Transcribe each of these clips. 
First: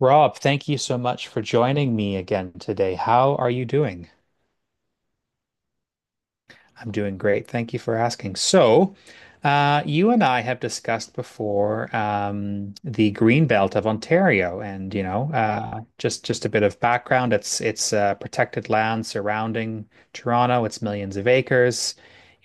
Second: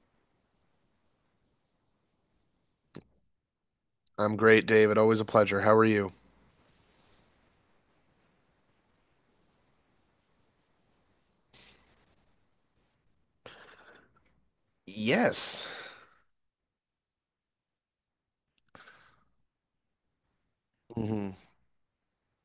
Rob, thank you so much for joining me again today. How are you doing? I'm great, David. Always a pleasure. How are you? I'm doing great. Thank you for asking. So, you and I have discussed before the Green Belt of Ontario, and you know, Yes. just a bit of background. It's protected land surrounding Toronto. It's millions of Hmm. acres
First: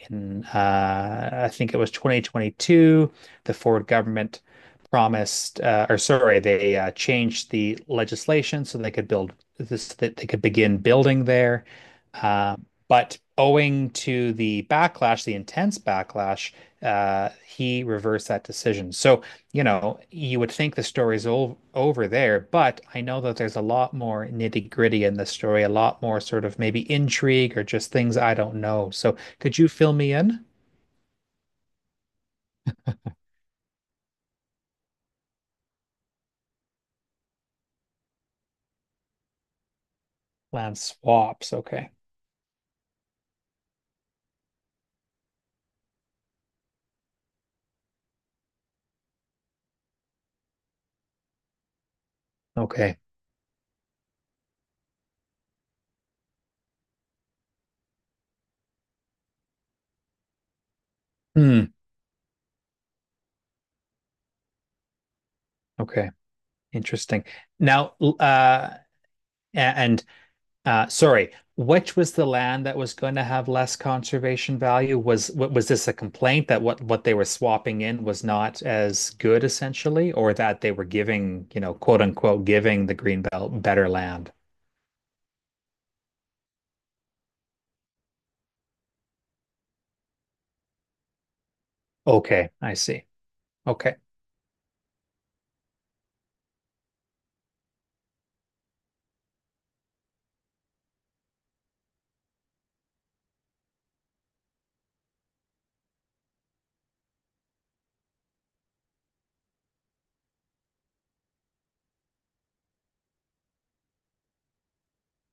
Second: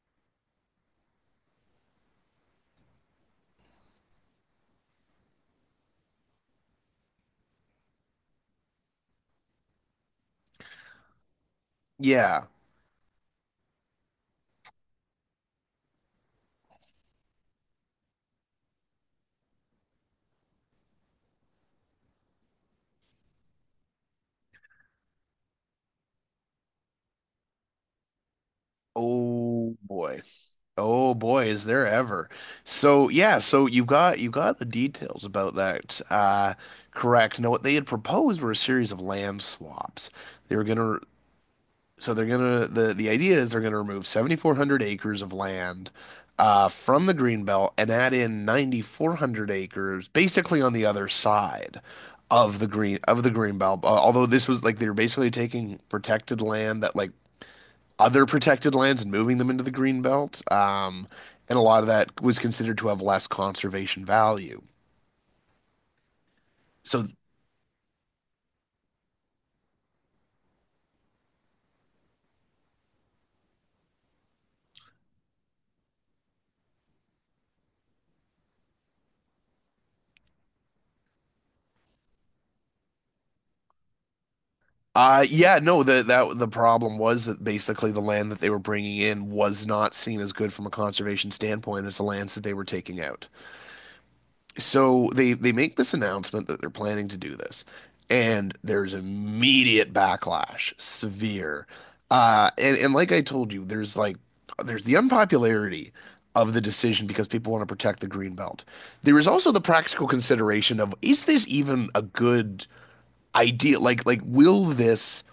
in I think it was 2022, the Ford government promised, or sorry, they changed the legislation so they could build this, that they could begin building there. Yeah. Uh, but owing to the backlash, the intense backlash, he reversed that decision. So, you know, you would think the story's all over there, but I know that there's a lot more nitty-gritty in the story, a lot more sort of maybe intrigue or just things I don't know. So, could you Oh fill me boy. in? Oh boy, is there ever. So you got the details about that, correct. Now what they had proposed were a series of land swaps. They were Land gonna swaps. Okay. so they're gonna the idea is they're gonna remove 7,400 acres of land, from the green belt, and add in 9,400 acres, basically on the other side of the Okay. Green belt. Although, this was like they were basically taking protected land that, like, other protected lands and moving them into the green belt, and a Hmm. lot of that was considered to have less conservation value. Okay. So Interesting. Now, uh, and sorry, which was the land that was going to have less conservation value? Was this a complaint that what they were swapping in was not as good, essentially, or that they were giving, you know, quote unquote, giving the greenbelt better land? Yeah, no, the problem was that basically the land that they were bringing in was not seen as good from a conservation standpoint as the lands that Okay, they were I taking see. out. Okay. So they make this announcement that they're planning to do this, and there's immediate backlash, severe. And like I told you, there's like there's the unpopularity of the decision because people want to protect the green belt. There is also the practical consideration of, is this even a good idea? Like, will this,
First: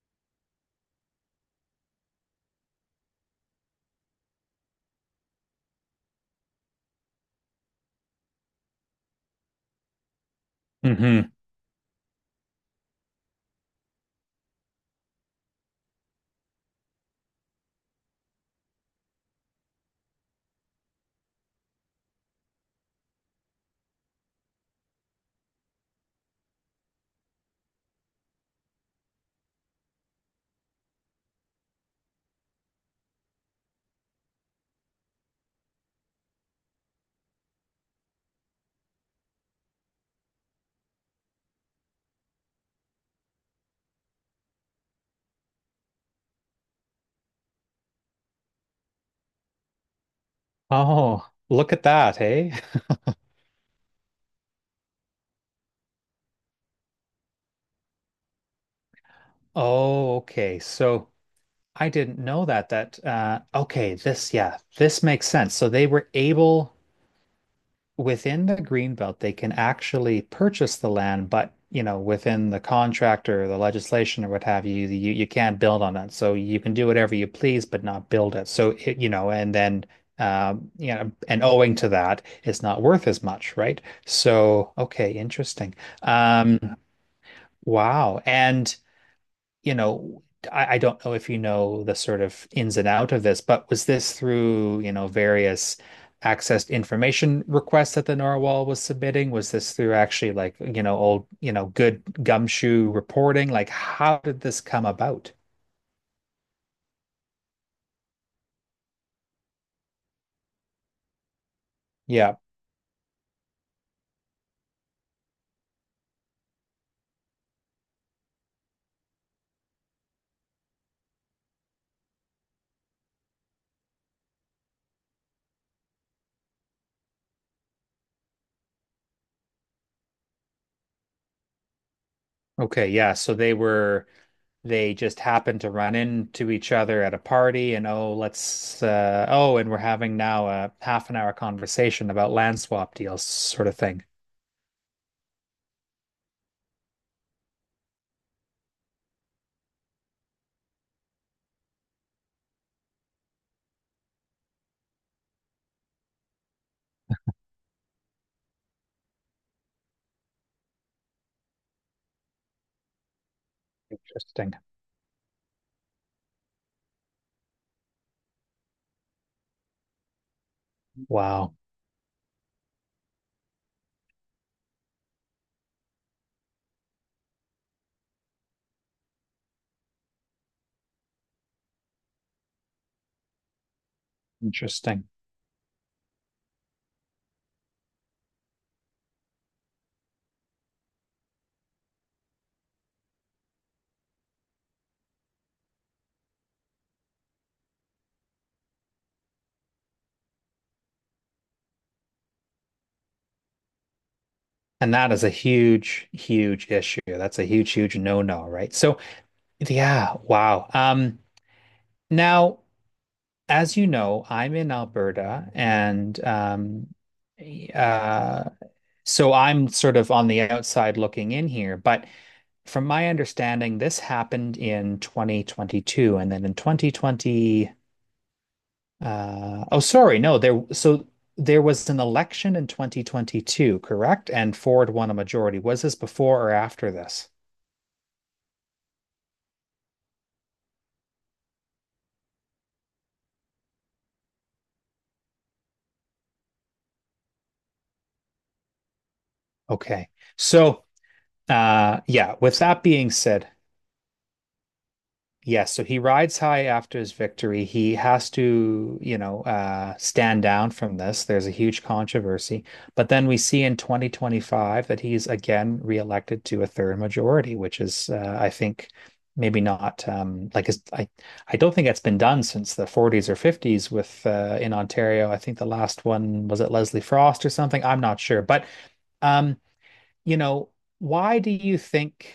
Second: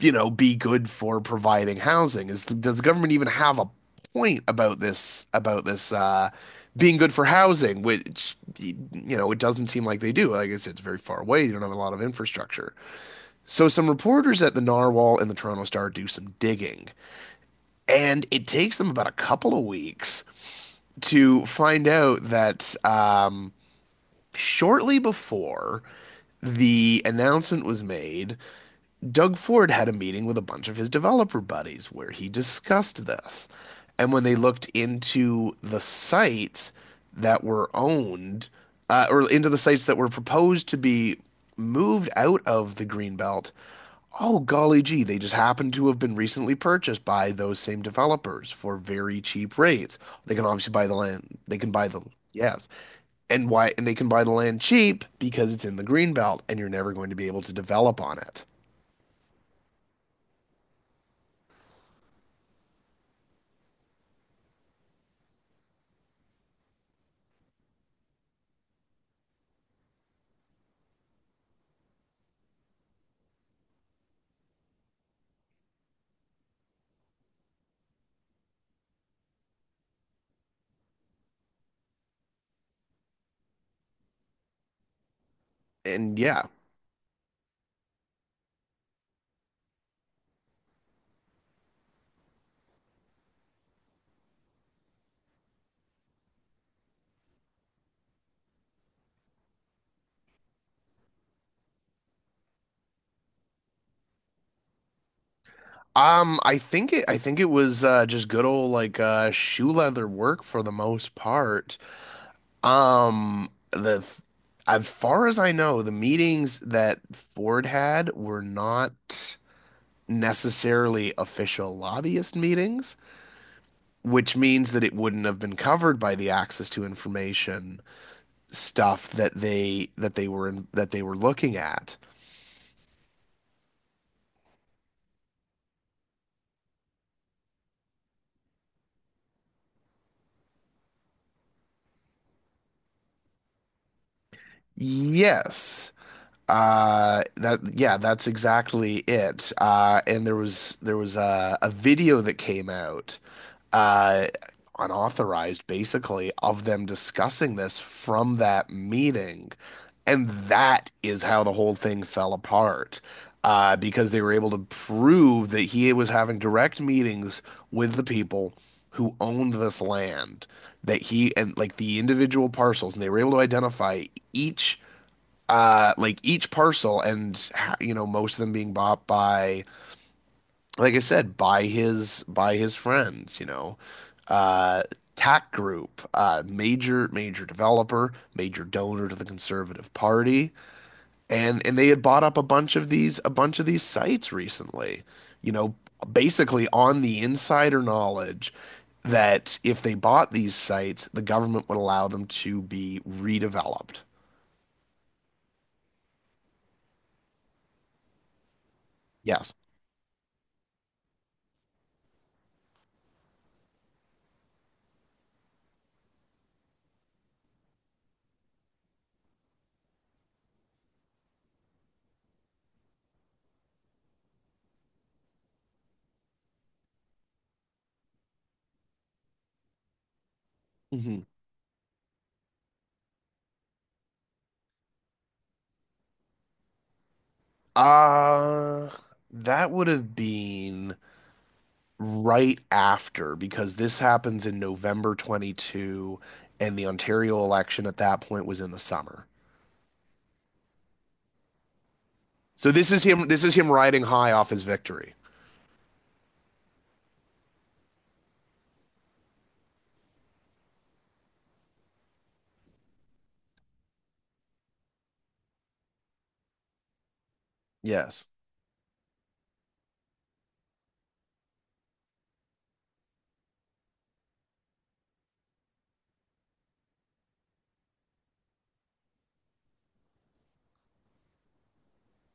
you know, be good for providing housing? Is Does the government even have a point about this being good for housing? Which, you know, it doesn't seem like they do. Like I said, it's very far Hmm. away. You don't have a lot of infrastructure. So some reporters at the Narwhal and the Toronto Star do some digging, and it takes them about a couple of weeks to find out that shortly before the announcement was made, Doug Ford had a meeting with a bunch of his developer buddies where he discussed this. And when they looked into the sites that were owned, or into the sites that were proposed to be moved out of the Greenbelt, oh, golly gee, they just happened to have been recently purchased by those same developers for very cheap rates. They can obviously buy the Oh, land, they can look at buy the— that, hey? yes. And why, and they can buy the land cheap because it's in the Greenbelt and you're never going to be able to develop on it. Oh, okay. So, I didn't know that okay, this yeah, this makes sense. So they were able within the greenbelt, they can actually purchase the land, but you know, within the contract or the legislation or what have you, you can't build on it. So you can do whatever you please, but not build it. So it, you know, and then you know, and owing to that, it's not worth as much, right? So okay, interesting. And yeah. Um, wow. And you know, I don't know if you know the sort of ins and out of this, but was this through, you know, various access information requests that the Narwhal was submitting? Was this through actually like, you know, old, you know, good gumshoe reporting? Like, how did this come about? I think it was just good old like shoe leather work for the most part. Yeah. The As far as I know, the meetings that Ford had were not necessarily official lobbyist meetings, which means that it wouldn't have been covered by the access to information stuff that they were looking at. Okay. Yeah. So they were, they just happened to run into each other at a party and, oh, let's, oh, and we're having now a half an hour conversation about land swap deals, sort of thing. Yes. That, yeah, that's exactly it. And there was a video that came out, uh, unauthorized basically, of them discussing this from that meeting, and that is how the whole thing fell apart. Because they were able Interesting. to prove that he was having direct meetings with the people who owned this land, that he— Wow. and like the individual parcels, and they were able to identify each, like each parcel, and, you know, most of them being bought by, like I said, by his friends, you know, uh Interesting. TAC Group, major, major developer, major donor to the Conservative Party. And they had bought up a bunch of these sites recently, you know, basically on the insider knowledge that if they bought these sites, the government would allow them to be redeveloped. And that is a huge, huge issue. That's a huge, huge no-no, right? So, Yes. yeah, wow. Now, as you know, I'm in Alberta and eh, uh, so I'm sort of on the outside looking in here. But from my understanding, this happened in 2022 and then in 2020. Uh, oh, sorry, no, there. So Hmm. there was an election in 2022, correct? And Ford won a majority. Was this before or after this? Uh, that would have been right after, because this happens in November 22 and the Ontario election at that point was in the summer. Okay. So, yeah, with So that this is being him, said, riding high off his victory. yes, so he rides high after his victory. He has to, you know, stand down from this. There's a huge controversy. But then we see in 2025 that he's again reelected to a third majority, which is, Yes. I think, maybe not like his, I don't think it's been done since the 40s or 50s with in Ontario. I think the last one was at Leslie Frost or something. I'm not sure. But, um, you know, why do you think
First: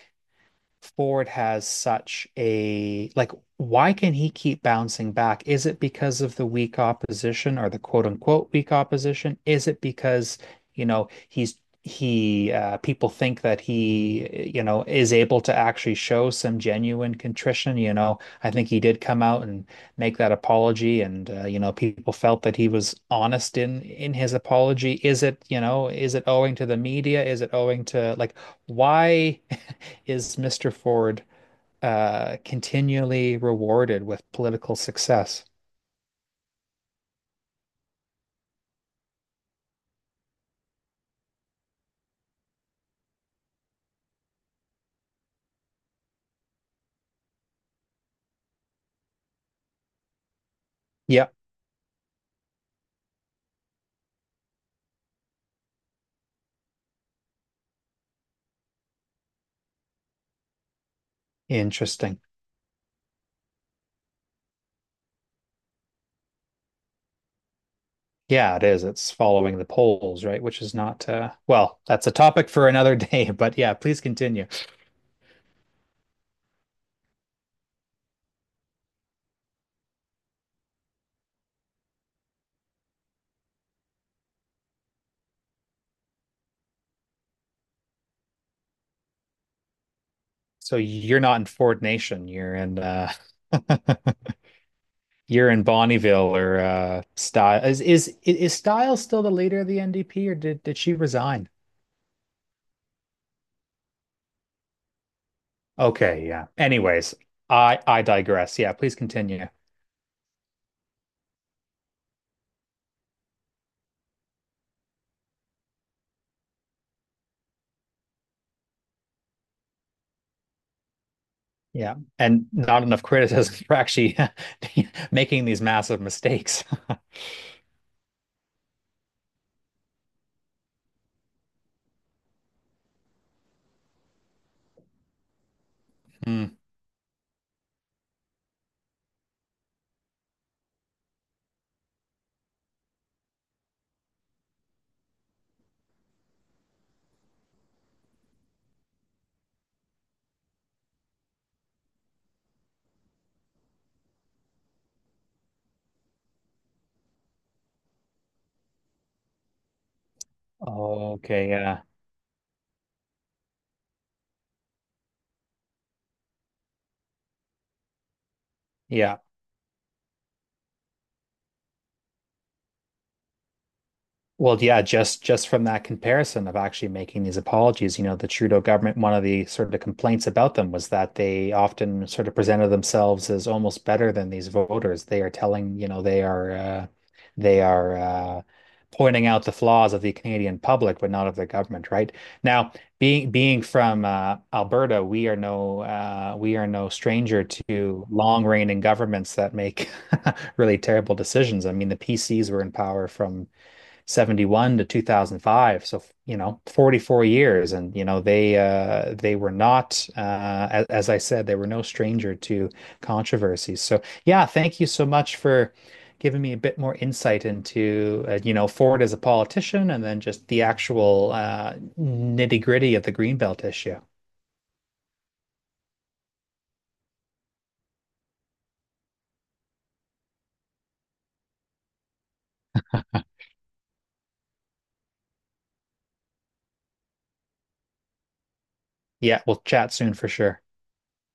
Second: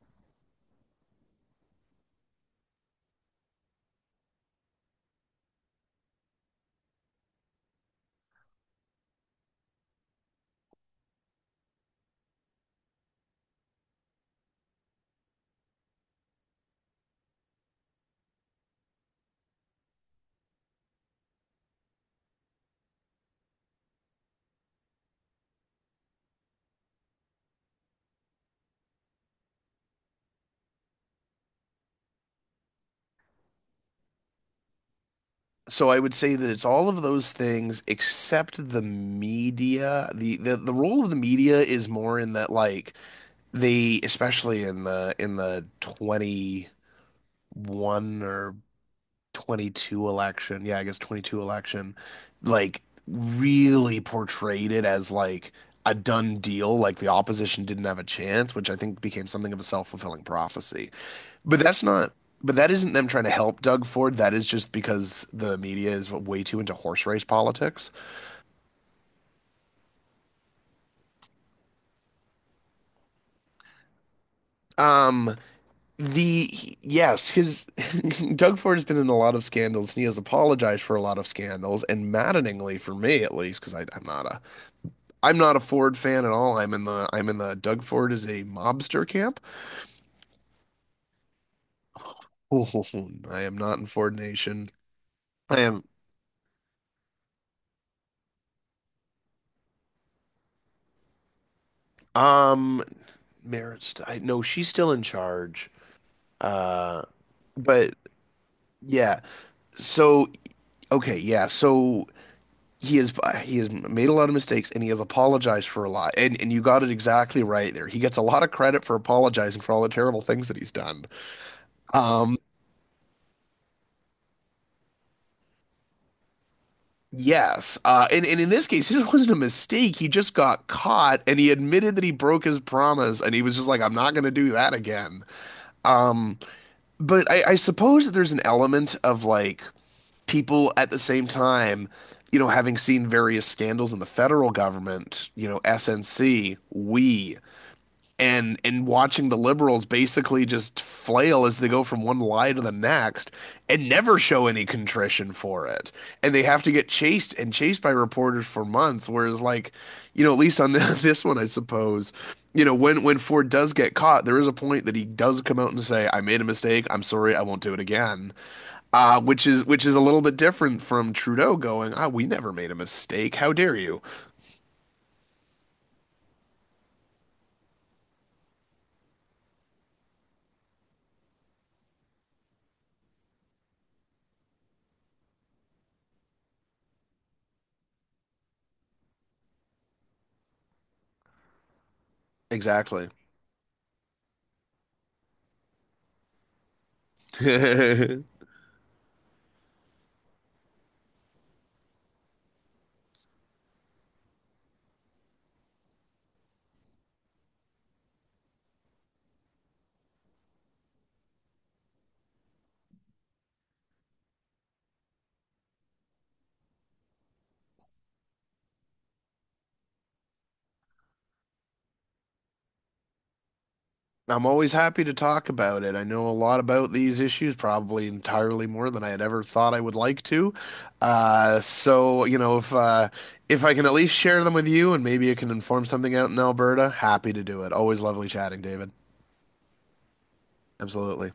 Ford has such a like why can he keep bouncing back? Is it because of the weak opposition or the quote unquote weak opposition? Is it because, you know, he's he people think that he, you know, is able to actually show some genuine contrition, you know. I think he did come out and make that apology and you know, people felt that he was honest in his apology. Is it, you know, is it owing to the media? Is it owing to like why is Mr. Ford continually rewarded with political success? So I would say that it's all of those things except the media. The role of the media is more in that, like, they, especially in the 21 or 22 election— yeah, I guess Yeah, 22 election— like, really portrayed it as like a done deal, like the opposition didn't have a chance, which I think became something of a self-fulfilling prophecy. But that's not interesting. but that isn't them trying to help Doug Ford. That is just because the media is way too into horse race politics. Yeah, it is. It's following the polls, right? Which is not, well, that's a topic for another day, but yeah, please continue. Um, the Yes, his Doug Ford has been in a lot of scandals and he has apologized for a lot of scandals. And maddeningly for me, at least, because I'm not a Ford fan at all. I'm in the, I'm in the, Doug Ford is a mobster camp. So you're not in Ford Nation, you're in I am not in Ford Nation. You're I in am Bonneville or Style. Is Style still the leader of the NDP or did she resign? um Maris. I— no, she's still in charge. Okay, yeah. Uh, Anyways, I but I digress. Yeah, please yeah. continue. So okay, yeah. So he has he has made a lot of mistakes and he has apologized for a lot. And you got it exactly right there. He gets a lot of credit for apologizing for all the terrible things that he's done. Yeah. Um, And not enough criticism for actually making these massive mistakes. Yes. And in this case, it wasn't a mistake. He just got caught and he admitted that he broke his promise and he was just like, I'm not going to do that again. Um, Hmm. but I suppose that there's an element of like people at the same time, you know, having seen various scandals in the federal government, you know, SNC, we, and watching the liberals basically just flail as they go from one lie to the next and never show any contrition for it and they have to get chased and chased by reporters for months, whereas like, you know, at least on this one, I Okay, yeah. suppose, you know, when Ford does get caught, there is a point that he does come out and say, I made a mistake, I'm sorry, I won't do it again. Yeah. Which is a little bit different from Trudeau going, ah, we never made a mistake, how dare you. Well, yeah, just from that comparison of actually making these apologies, you know, the Trudeau government, one of the sort of complaints about them was that they often sort of presented themselves as almost better than these voters. They are telling, you know, they are pointing out the flaws of the Canadian public, but not of the government, right? Now, Exactly. being from Alberta, we are no stranger to long reigning governments that make really terrible decisions. I mean, the PCs were in power from 71 to 2005, so you know, 44 years, and you know they they were not as I said, they were no stranger to controversies. So yeah, thank you so much for giving me a bit more insight into you know, Ford as a politician and then just the actual nitty-gritty of the Greenbelt issue. I'm always happy to talk about it. I know a lot about these issues, probably entirely more than I had ever thought I would like to. So, you know, if I can at least share them with you and maybe it can inform something out in Alberta, happy to do it. Always lovely chatting, David. Yeah, we'll chat soon for sure. Absolutely.